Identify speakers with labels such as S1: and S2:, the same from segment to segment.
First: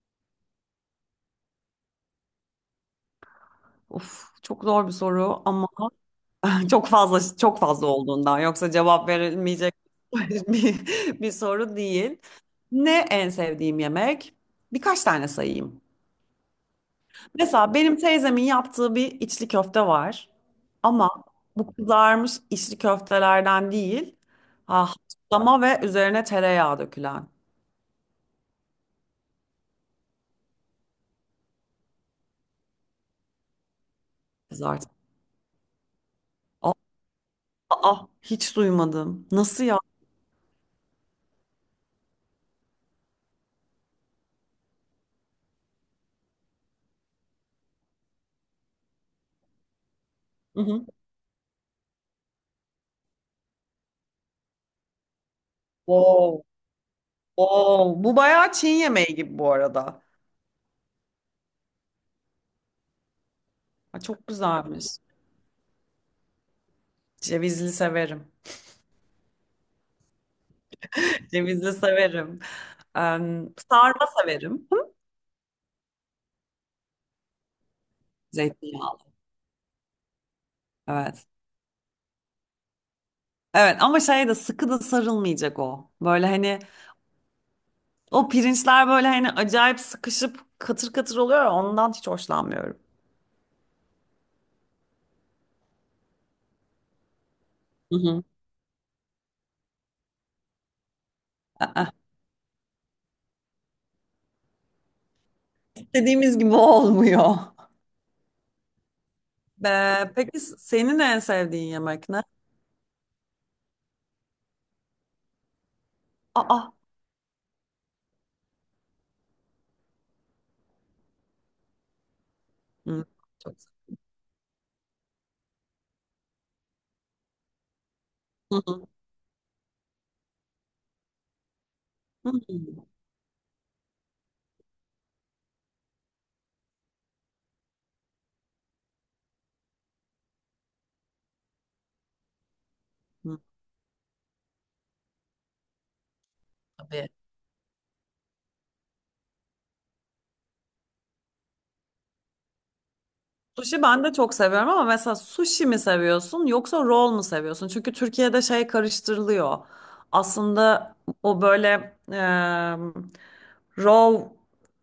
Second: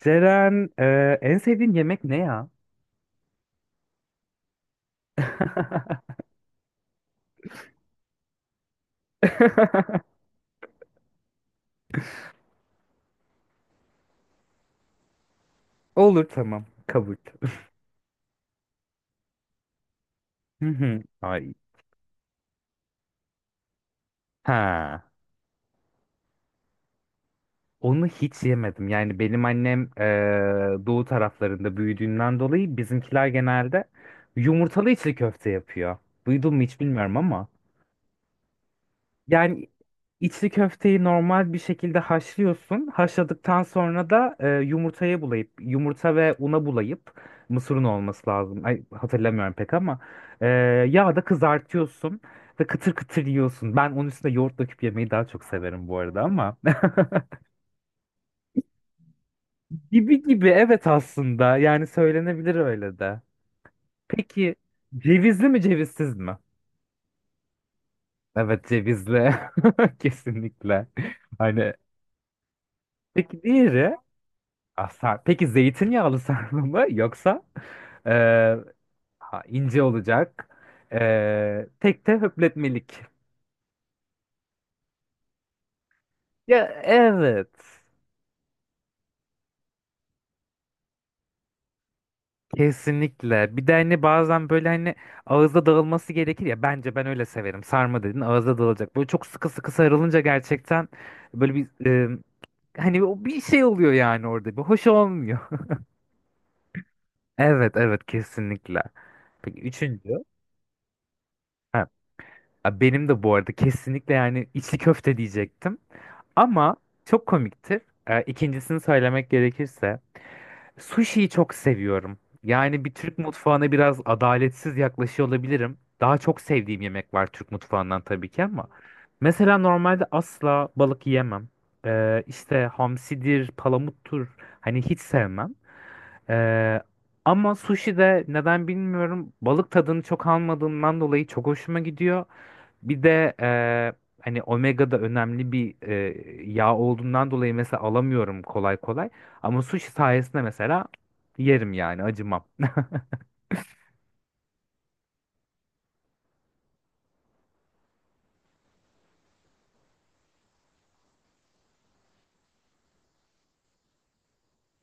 S1: Ceren, en sevdiğin yemek ne ya?
S2: Of, çok zor bir soru ama çok fazla çok fazla olduğundan yoksa cevap verilmeyecek bir, bir soru değil. Ne en sevdiğim yemek? Birkaç tane sayayım.
S1: Olur, tamam, kabul.
S2: Mesela benim teyzemin yaptığı bir içli köfte var.
S1: Hı hı,
S2: Ama
S1: ay.
S2: bu kızarmış içli köftelerden değil. Ah,
S1: Ha.
S2: haşlama ve üzerine tereyağı dökülen
S1: Onu hiç yemedim. Yani benim annem doğu taraflarında büyüdüğünden dolayı bizimkiler genelde
S2: kızart.
S1: yumurtalı içli köfte yapıyor. Duydun mu
S2: Aa,
S1: hiç bilmiyorum ama.
S2: aa, hiç duymadım. Nasıl
S1: Yani
S2: ya?
S1: içli köfteyi normal bir şekilde haşlıyorsun. Haşladıktan sonra da yumurtaya bulayıp, yumurta ve una bulayıp, mısırın olması lazım. Ay, hatırlamıyorum pek ama e,
S2: Hı hı.
S1: yağda kızartıyorsun ve kıtır kıtır yiyorsun. Ben onun üstüne yoğurt döküp yemeyi daha çok severim bu arada
S2: Wow.
S1: ama.
S2: Wow. Bu bayağı Çin yemeği gibi bu arada.
S1: Gibi gibi, evet, aslında yani söylenebilir öyle de.
S2: Aa, çok
S1: Peki,
S2: güzelmiş.
S1: cevizli mi cevizsiz mi?
S2: Cevizli severim.
S1: Evet, cevizli kesinlikle.
S2: Cevizli
S1: Hani
S2: severim.
S1: peki diğeri?
S2: Sarma severim.
S1: Ah, peki zeytinyağlı sarma mı yoksa eee,
S2: Zeytinyağlı.
S1: ha, ince olacak,
S2: Evet.
S1: tek de höpletmelik.
S2: Evet ama şey de sıkı da sarılmayacak o. Böyle hani
S1: Ya evet.
S2: o pirinçler böyle hani acayip sıkışıp katır katır oluyor ya, ondan hiç hoşlanmıyorum.
S1: Kesinlikle. Bir de hani bazen böyle hani ağızda dağılması gerekir ya. Bence ben öyle severim.
S2: Hı
S1: Sarma dedin,
S2: hı.
S1: ağızda dağılacak. Böyle çok sıkı sıkı sarılınca gerçekten böyle bir
S2: Aa.
S1: hani o bir şey oluyor yani orada. Bir hoş olmuyor.
S2: İstediğimiz gibi olmuyor.
S1: Evet evet, kesinlikle. Peki üçüncü.
S2: Peki senin en sevdiğin
S1: Ha,
S2: yemek ne?
S1: ya benim de bu arada kesinlikle yani içli köfte diyecektim.
S2: Aa.
S1: Ama çok komiktir. İkincisini söylemek gerekirse sushi'yi çok seviyorum. Yani bir
S2: Hı.
S1: Türk
S2: Çok.
S1: mutfağına biraz adaletsiz yaklaşıyor olabilirim. Daha çok sevdiğim yemek var Türk mutfağından tabii ki
S2: Hı
S1: ama
S2: hı.
S1: mesela normalde asla balık yiyemem.
S2: Hı
S1: İşte
S2: hı.
S1: hamsidir, palamuttur, hani hiç sevmem. Ee, Ama sushi de neden bilmiyorum balık tadını çok almadığımdan dolayı çok hoşuma gidiyor. Bir de
S2: Hı.
S1: hani omega da önemli bir yağ
S2: Tabii.
S1: olduğundan dolayı mesela alamıyorum kolay kolay. Ama sushi sayesinde mesela yerim yani acımam.
S2: Sushi ben de çok seviyorum ama mesela sushi mi seviyorsun yoksa roll mu seviyorsun? Çünkü Türkiye'de şey karıştırılıyor. Aslında o böyle e, raw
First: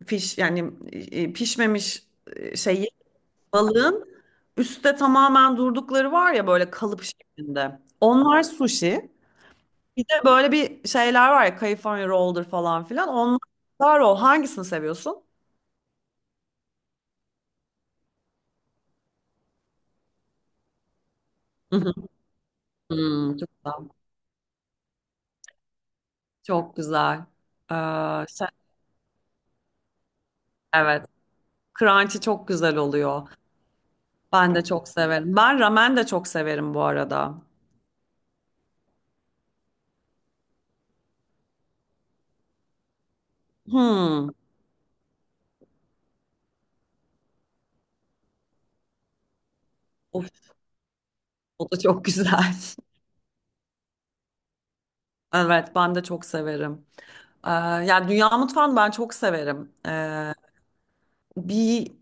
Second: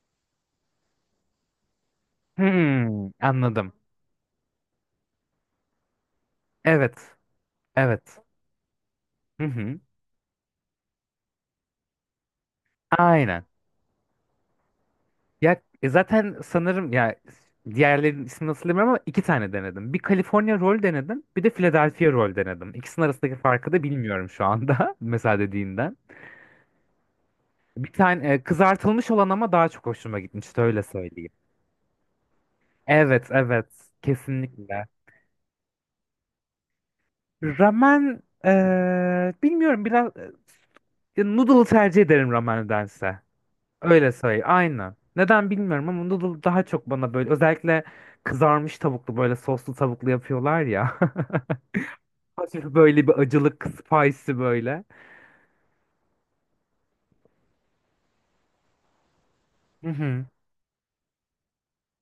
S2: fish, yani pişmemiş şey
S1: Hmm, anladım.
S2: balığın üstte tamamen durdukları var ya böyle kalıp
S1: Evet.
S2: şeklinde.
S1: Evet.
S2: Onlar sushi.
S1: Hı hı.
S2: Bir de böyle bir şeyler var ya, California roll'dur falan filan.
S1: Aynen.
S2: Onlar roll. Hangisini seviyorsun?
S1: Ya zaten sanırım ya diğerlerinin ismini nasıl bilmiyorum ama iki tane denedim. Bir California roll denedim, bir de Philadelphia roll denedim. İkisinin arasındaki
S2: Hmm, çok
S1: farkı da
S2: güzel.
S1: bilmiyorum şu anda mesela dediğinden.
S2: Çok güzel.
S1: Bir tane kızartılmış olan ama daha çok hoşuma gitmişti, öyle
S2: Evet.
S1: söyleyeyim.
S2: Crunchy çok güzel
S1: Evet,
S2: oluyor.
S1: evet.
S2: Ben de
S1: Kesinlikle.
S2: çok severim. Ben ramen de çok severim bu arada.
S1: Ramen, bilmiyorum, biraz noodle tercih ederim ramendense. Öyle
S2: Hmm.
S1: söyleyeyim. Aynı. Neden bilmiyorum ama noodle daha çok bana böyle özellikle kızarmış tavuklu, böyle soslu tavuklu
S2: Of,
S1: yapıyorlar ya.
S2: o da çok güzel.
S1: Hafif böyle bir acılık, spicy böyle.
S2: Evet, ben de çok severim. Yani dünya mutfağını ben çok severim.
S1: Hı hı.
S2: Bir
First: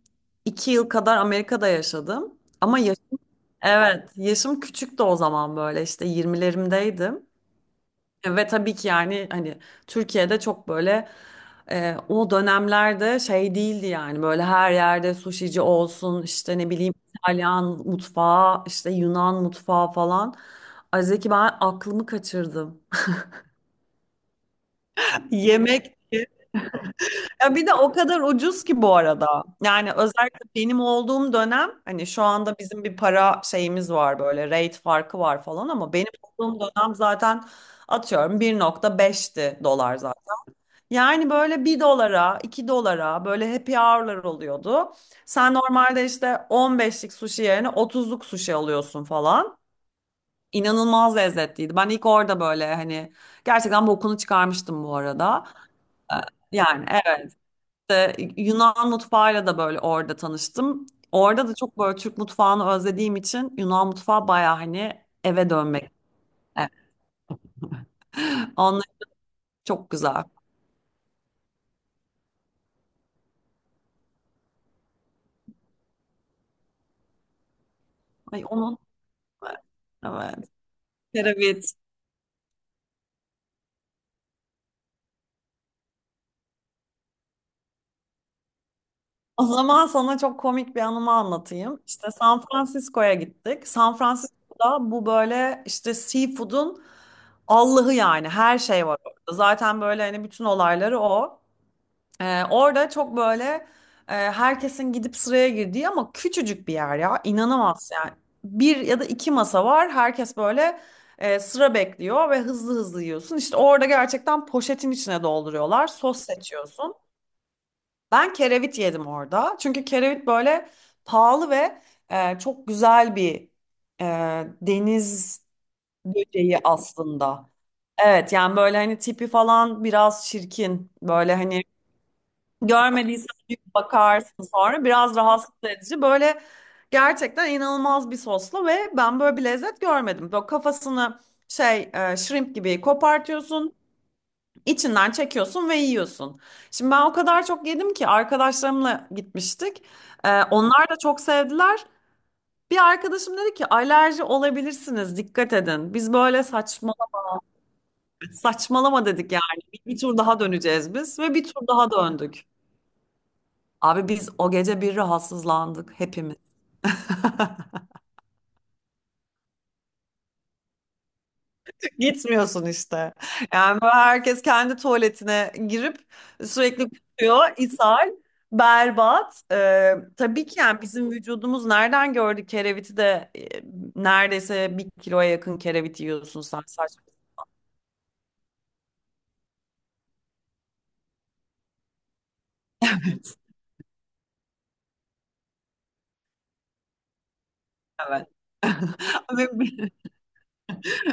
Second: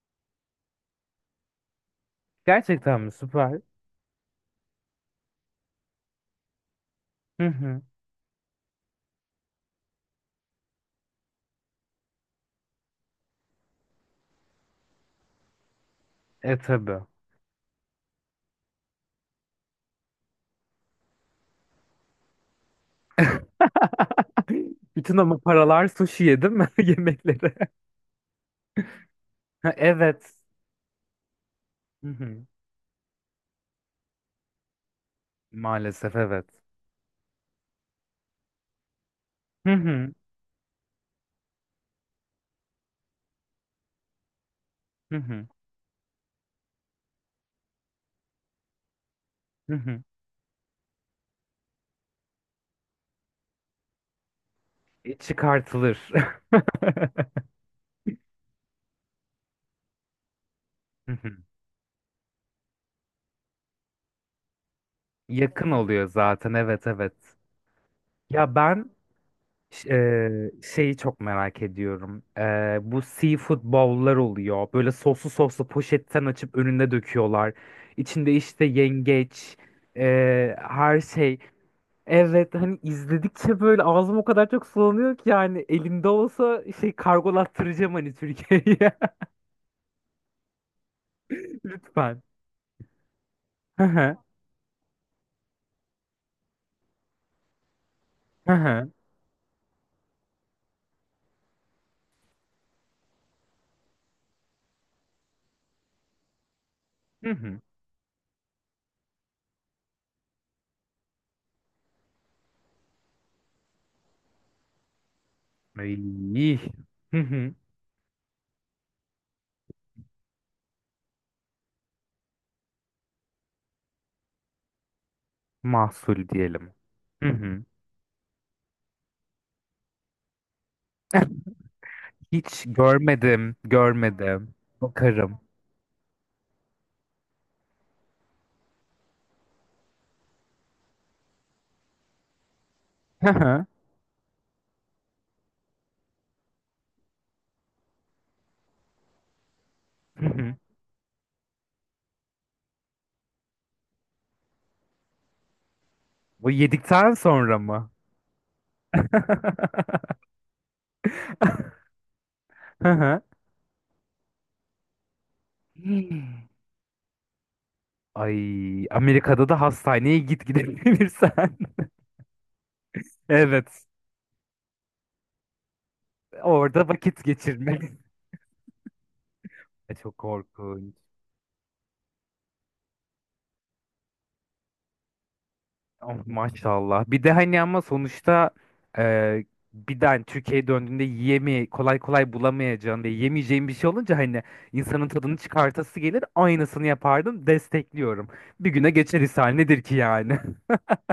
S2: iki yıl kadar Amerika'da yaşadım. Ama
S1: Gerçekten mi? Süper.
S2: evet, yaşım küçüktü o zaman, böyle işte 20'lerimdeydim.
S1: Hı hı.
S2: Ve tabii ki yani hani Türkiye'de çok böyle. O dönemlerde şey değildi yani, böyle her yerde suşici olsun, işte
S1: E,
S2: ne bileyim
S1: tabii.
S2: İtalyan mutfağı, işte Yunan mutfağı falan. Ay, Zeki, ben aklımı kaçırdım.
S1: Bütün ama paralar
S2: Yemek.
S1: sushi yedim mi yemekleri?
S2: Ya bir de o kadar ucuz ki bu arada.
S1: Ha,
S2: Yani
S1: evet.
S2: özellikle benim olduğum dönem, hani
S1: Hı
S2: şu
S1: hı.
S2: anda bizim bir para şeyimiz var, böyle rate farkı var falan, ama benim
S1: Maalesef evet.
S2: olduğum dönem zaten atıyorum 1,5'ti
S1: Hı
S2: dolar
S1: hı.
S2: zaten. Yani böyle bir dolara, 2 dolara böyle happy hour'lar oluyordu.
S1: Hı hı.
S2: Sen normalde işte 15'lik sushi yerine 30'luk sushi alıyorsun falan.
S1: Hı hı.
S2: İnanılmaz lezzetliydi. Ben ilk orada böyle hani gerçekten bokunu çıkarmıştım bu arada.
S1: Çıkartılır.
S2: Ee, Yani evet, Yunan mutfağıyla da böyle orada tanıştım.
S1: Hı hı.
S2: Orada da çok böyle Türk mutfağını özlediğim için Yunan mutfağı baya hani eve
S1: Yakın
S2: dönmek.
S1: oluyor zaten,
S2: Evet.
S1: evet evet. Ya
S2: Onlar
S1: ben
S2: çok güzel.
S1: şeyi çok merak ediyorum. Bu seafood bowl'lar oluyor. Böyle soslu soslu poşetten açıp önüne döküyorlar. İçinde
S2: Ay
S1: işte
S2: onun evet.
S1: yengeç,
S2: Evet.
S1: her şey.
S2: Kereviz.
S1: Evet, hani izledikçe böyle ağzım o kadar çok sulanıyor ki yani elimde olsa şey kargolattıracağım hani Türkiye'ye.
S2: O zaman sana çok komik bir anımı anlatayım. İşte
S1: Lütfen.
S2: San Francisco'ya gittik.
S1: Hı
S2: San
S1: hı.
S2: Francisco'da bu böyle işte seafood'un Allah'ı, yani
S1: Hı
S2: her şey
S1: hı.
S2: var orada. Zaten böyle hani bütün olayları o. Orada çok böyle herkesin gidip sıraya girdiği ama küçücük bir yer ya.
S1: Hı hı.
S2: İnanamaz yani. Bir ya da iki masa var. Herkes böyle sıra bekliyor ve hızlı hızlı yiyorsun. İşte orada gerçekten poşetin içine dolduruyorlar. Sos
S1: Ay.
S2: seçiyorsun.
S1: Hı hı.
S2: Ben kerevit yedim orada. Çünkü kerevit böyle pahalı ve çok güzel bir e, deniz
S1: Mahsul
S2: böceği
S1: diyelim. Hı
S2: aslında.
S1: hı.
S2: Evet, yani böyle hani tipi falan biraz çirkin. Böyle hani
S1: Hiç
S2: görmediysen
S1: görmedim,
S2: bir bakarsın,
S1: görmedim.
S2: sonra biraz
S1: Bakarım.
S2: rahatsız edici. Böyle gerçekten inanılmaz bir soslu, ve ben böyle bir lezzet görmedim. Böyle kafasını şey, shrimp gibi
S1: Hı hı.
S2: kopartıyorsun. İçinden çekiyorsun ve yiyorsun. Şimdi ben o kadar çok yedim ki, arkadaşlarımla gitmiştik.
S1: Hı
S2: Ee,
S1: hı.
S2: onlar da çok sevdiler. Bir arkadaşım dedi ki, alerji olabilirsiniz, dikkat edin. Biz böyle
S1: Bu
S2: saçma
S1: yedikten sonra mı?
S2: saçmalama dedik yani. Bir, bir tur daha döneceğiz biz, ve bir tur daha döndük.
S1: Hı hı.
S2: Abi biz o gece bir rahatsızlandık hepimiz.
S1: Hmm. Ay, Amerika'da da hastaneye gidebilirsen.
S2: Gitmiyorsun işte.
S1: Evet,
S2: Yani böyle herkes kendi tuvaletine girip sürekli
S1: orada vakit
S2: kusuyor,
S1: geçirmek.
S2: ishal, berbat. Ee,
S1: Çok
S2: tabii ki yani
S1: korkunç.
S2: bizim vücudumuz nereden gördü kereviti de, neredeyse bir kiloya yakın kerevit
S1: Ama
S2: yiyorsun sen, saçma.
S1: maşallah. Bir de hani ama sonuçta e, bir de hani Türkiye'ye döndüğünde yiyemi kolay kolay bulamayacağın ve yemeyeceğin bir şey olunca hani insanın tadını çıkartası gelir. Aynısını yapardım.
S2: Evet.
S1: Destekliyorum. Bir
S2: Evet.
S1: güne geçer, ishal
S2: Ve
S1: nedir ki yani?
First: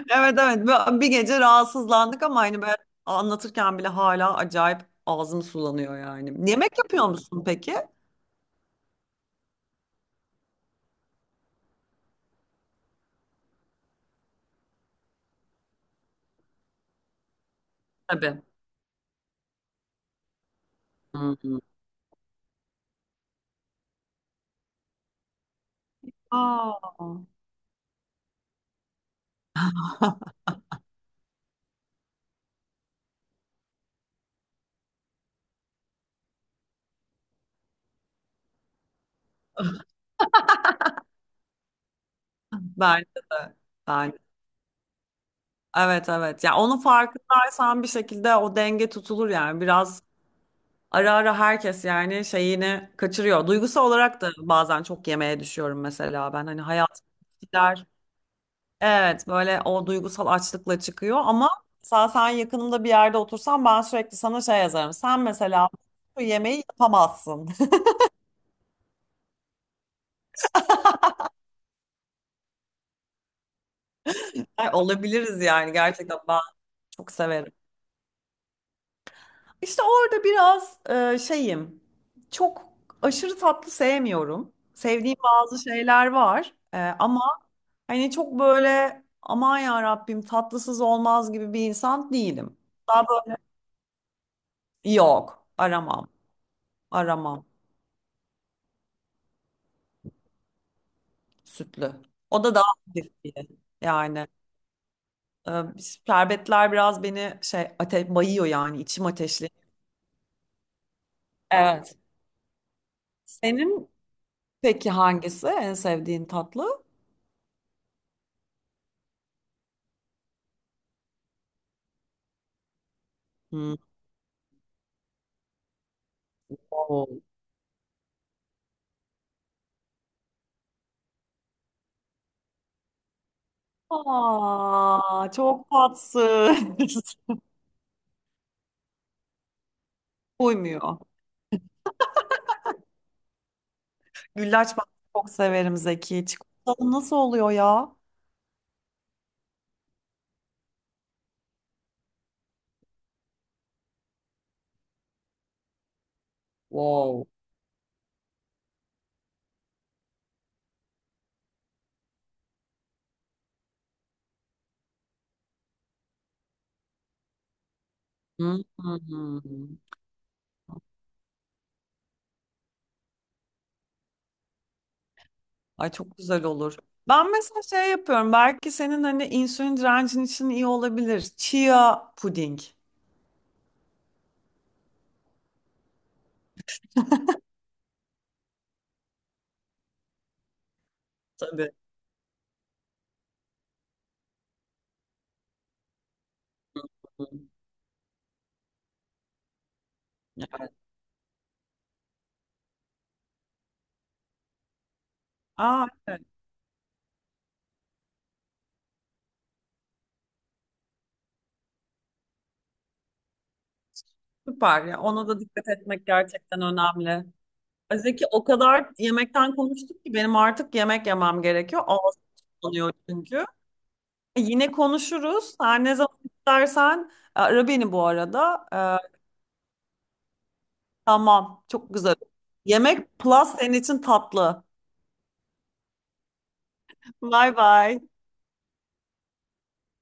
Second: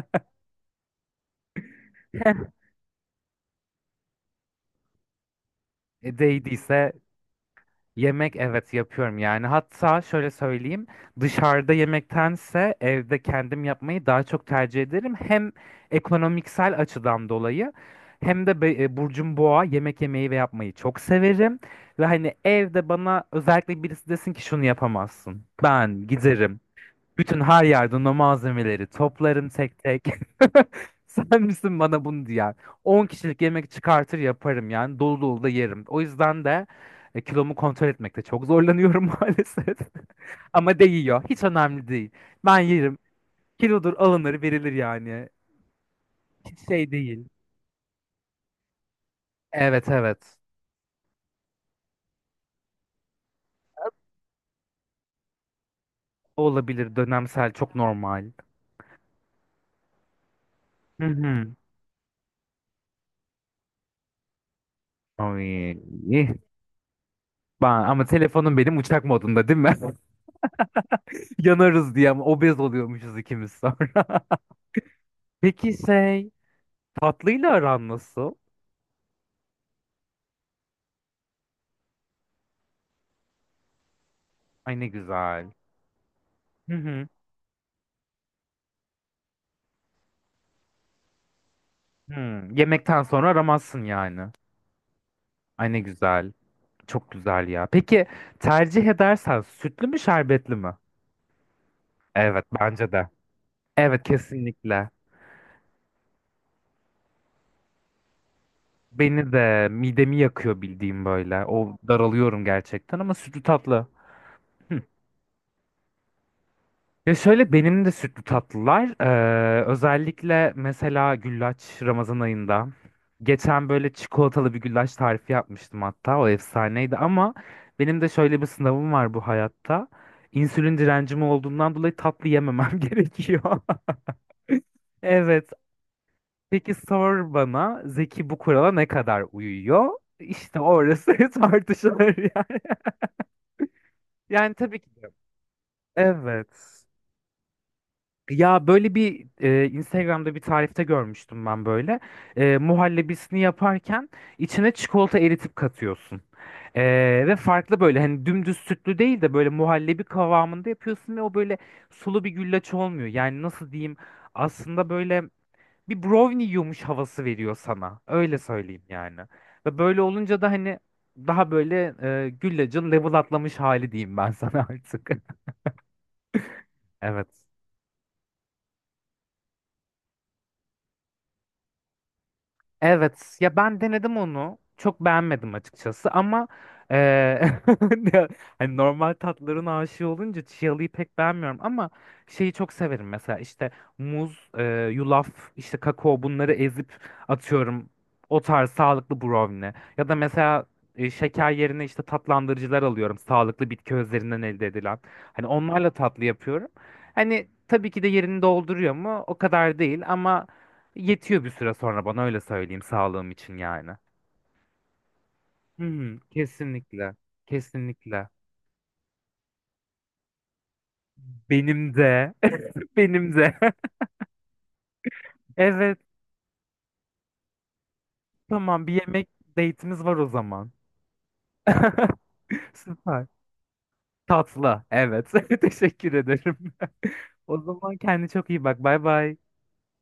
S2: evet, evet. Böyle bir gece rahatsızlandık, ama hani ben anlatırken bile hala acayip ağzım sulanıyor
S1: E,
S2: yani. Yemek
S1: değdiyse
S2: yapıyor musun peki?
S1: Yemek, evet, yapıyorum yani. Hatta şöyle söyleyeyim, dışarıda yemektense evde kendim yapmayı daha çok tercih ederim, hem ekonomiksel açıdan dolayı
S2: Tabii.
S1: hem de burcum boğa, yemek yemeyi ve yapmayı çok
S2: Hı
S1: severim
S2: hı.
S1: ve hani evde bana özellikle birisi desin ki şunu yapamazsın, ben giderim
S2: Aa.
S1: bütün her yerden o malzemeleri toplarım tek tek. Sen misin bana bunu diyen? 10 kişilik yemek çıkartır yaparım yani, dolu dolu da yerim. O yüzden de kilomu kontrol etmekte çok zorlanıyorum maalesef. Ama değiyor. Hiç önemli değil. Ben yerim.
S2: Bence de.
S1: Kilodur,
S2: Bence.
S1: alınır verilir yani.
S2: Evet, evet. Ya
S1: Hiç
S2: onun
S1: şey değil.
S2: farkındaysan bir şekilde o denge tutulur yani.
S1: Evet
S2: Biraz
S1: evet.
S2: ara ara herkes yani şeyini kaçırıyor. Duygusal olarak da bazen çok yemeğe düşüyorum mesela ben. Hani
S1: Olabilir,
S2: hayat
S1: dönemsel, çok
S2: gider.
S1: normal.
S2: Evet, böyle o duygusal açlıkla
S1: Hı
S2: çıkıyor, ama
S1: hı.
S2: mesela sen yakınımda bir yerde otursan ben sürekli sana şey yazarım. Sen mesela
S1: Ay.
S2: bu yemeği yapamazsın.
S1: Ama telefonum benim uçak modunda değil mi? Yanarız diye, ama obez oluyormuşuz ikimiz sonra.
S2: Ay, olabiliriz yani,
S1: Peki
S2: gerçekten
S1: şey,
S2: ben çok
S1: tatlıyla
S2: severim.
S1: aran nasıl?
S2: İşte orada biraz şeyim. Çok aşırı tatlı sevmiyorum.
S1: Ay ne
S2: Sevdiğim
S1: güzel.
S2: bazı şeyler var.
S1: Hı
S2: E,
S1: hı.
S2: ama hani çok böyle aman ya Rabbim tatlısız olmaz gibi bir insan
S1: Hı.
S2: değilim.
S1: Yemekten
S2: Daha
S1: sonra
S2: böyle
S1: aramazsın yani.
S2: yok,
S1: Ay ne
S2: aramam.
S1: güzel. Çok
S2: Aramam,
S1: güzel ya. Peki tercih edersen, sütlü mü şerbetli mi?
S2: sütlü. O
S1: Evet,
S2: da daha
S1: bence de.
S2: hafif diye.
S1: Evet,
S2: Yani
S1: kesinlikle.
S2: e, şerbetler biraz beni şey ate bayıyor, yani içim
S1: Beni
S2: ateşli.
S1: de midemi yakıyor bildiğim böyle. O
S2: Evet.
S1: daralıyorum gerçekten, ama sütlü tatlı.
S2: Senin peki hangisi en sevdiğin tatlı?
S1: Ya şöyle, benim de sütlü tatlılar, özellikle mesela güllaç, Ramazan ayında geçen
S2: Hmm.
S1: böyle çikolatalı bir güllaç tarifi yapmıştım, hatta o efsaneydi, ama benim de şöyle bir sınavım var bu hayatta. İnsülin direncim olduğundan dolayı tatlı yememem gerekiyor.
S2: Aa,
S1: Evet.
S2: çok tatsız.
S1: Peki sor bana Zeki, bu kurala ne kadar uyuyor? İşte
S2: Uymuyor.
S1: orası tartışılır yani. Yani
S2: Güllaç
S1: tabii
S2: ben
S1: ki de.
S2: çok severim Zeki.
S1: Evet.
S2: Çikolatalı nasıl oluyor ya?
S1: Ya böyle bir Instagram'da bir tarifte görmüştüm ben böyle. Muhallebisini yaparken içine çikolata eritip katıyorsun. E,
S2: Wow.
S1: Ve farklı, böyle hani dümdüz sütlü değil de böyle muhallebi kıvamında yapıyorsun ve o böyle sulu bir güllaç olmuyor. Yani nasıl diyeyim, aslında böyle bir brownie yiyormuş havası veriyor sana. Öyle
S2: Hı
S1: söyleyeyim
S2: hı
S1: yani.
S2: hı.
S1: Ve böyle olunca da hani daha böyle güllacın level atlamış hali diyeyim ben sana artık.
S2: Ay, çok güzel olur.
S1: Evet.
S2: Ben mesela şey yapıyorum. Belki senin hani insülin direncin için iyi olabilir. Chia puding.
S1: Evet ya, ben denedim onu, çok beğenmedim açıkçası ama eee, ya hani normal tatların aşığı olunca chialı'yı pek beğenmiyorum,
S2: Tabii.
S1: ama şeyi çok severim mesela, işte muz, yulaf, işte kakao, bunları
S2: Hı
S1: ezip
S2: hı.
S1: atıyorum, o tarz sağlıklı brownie ya da mesela
S2: Evet.
S1: şeker yerine işte tatlandırıcılar alıyorum, sağlıklı bitki özlerinden elde edilen, hani
S2: Aa,
S1: onlarla
S2: evet.
S1: tatlı yapıyorum, hani tabii ki de yerini dolduruyor mu, o kadar değil ama yetiyor bir süre sonra bana, öyle söyleyeyim, sağlığım için yani.
S2: Süper ya. Ona da dikkat
S1: Hı
S2: etmek
S1: hı,
S2: gerçekten
S1: kesinlikle.
S2: önemli. Ay, Zeki,
S1: Kesinlikle.
S2: o kadar yemekten konuştuk ki benim artık yemek yemem gerekiyor.
S1: Benim
S2: Ağzım
S1: de.
S2: sulanıyor
S1: Benim
S2: çünkü.
S1: de.
S2: Yine konuşuruz. Her ne
S1: Evet.
S2: zaman istersen Ara beni bu arada.
S1: Tamam, bir
S2: Ee,
S1: yemek date'imiz var o zaman.
S2: tamam, çok güzel. Yemek
S1: Süper.
S2: plus senin için tatlı.
S1: Tatlı. Evet. Teşekkür ederim.
S2: Bye
S1: O zaman
S2: bye.
S1: kendine çok iyi bak. Bay bay.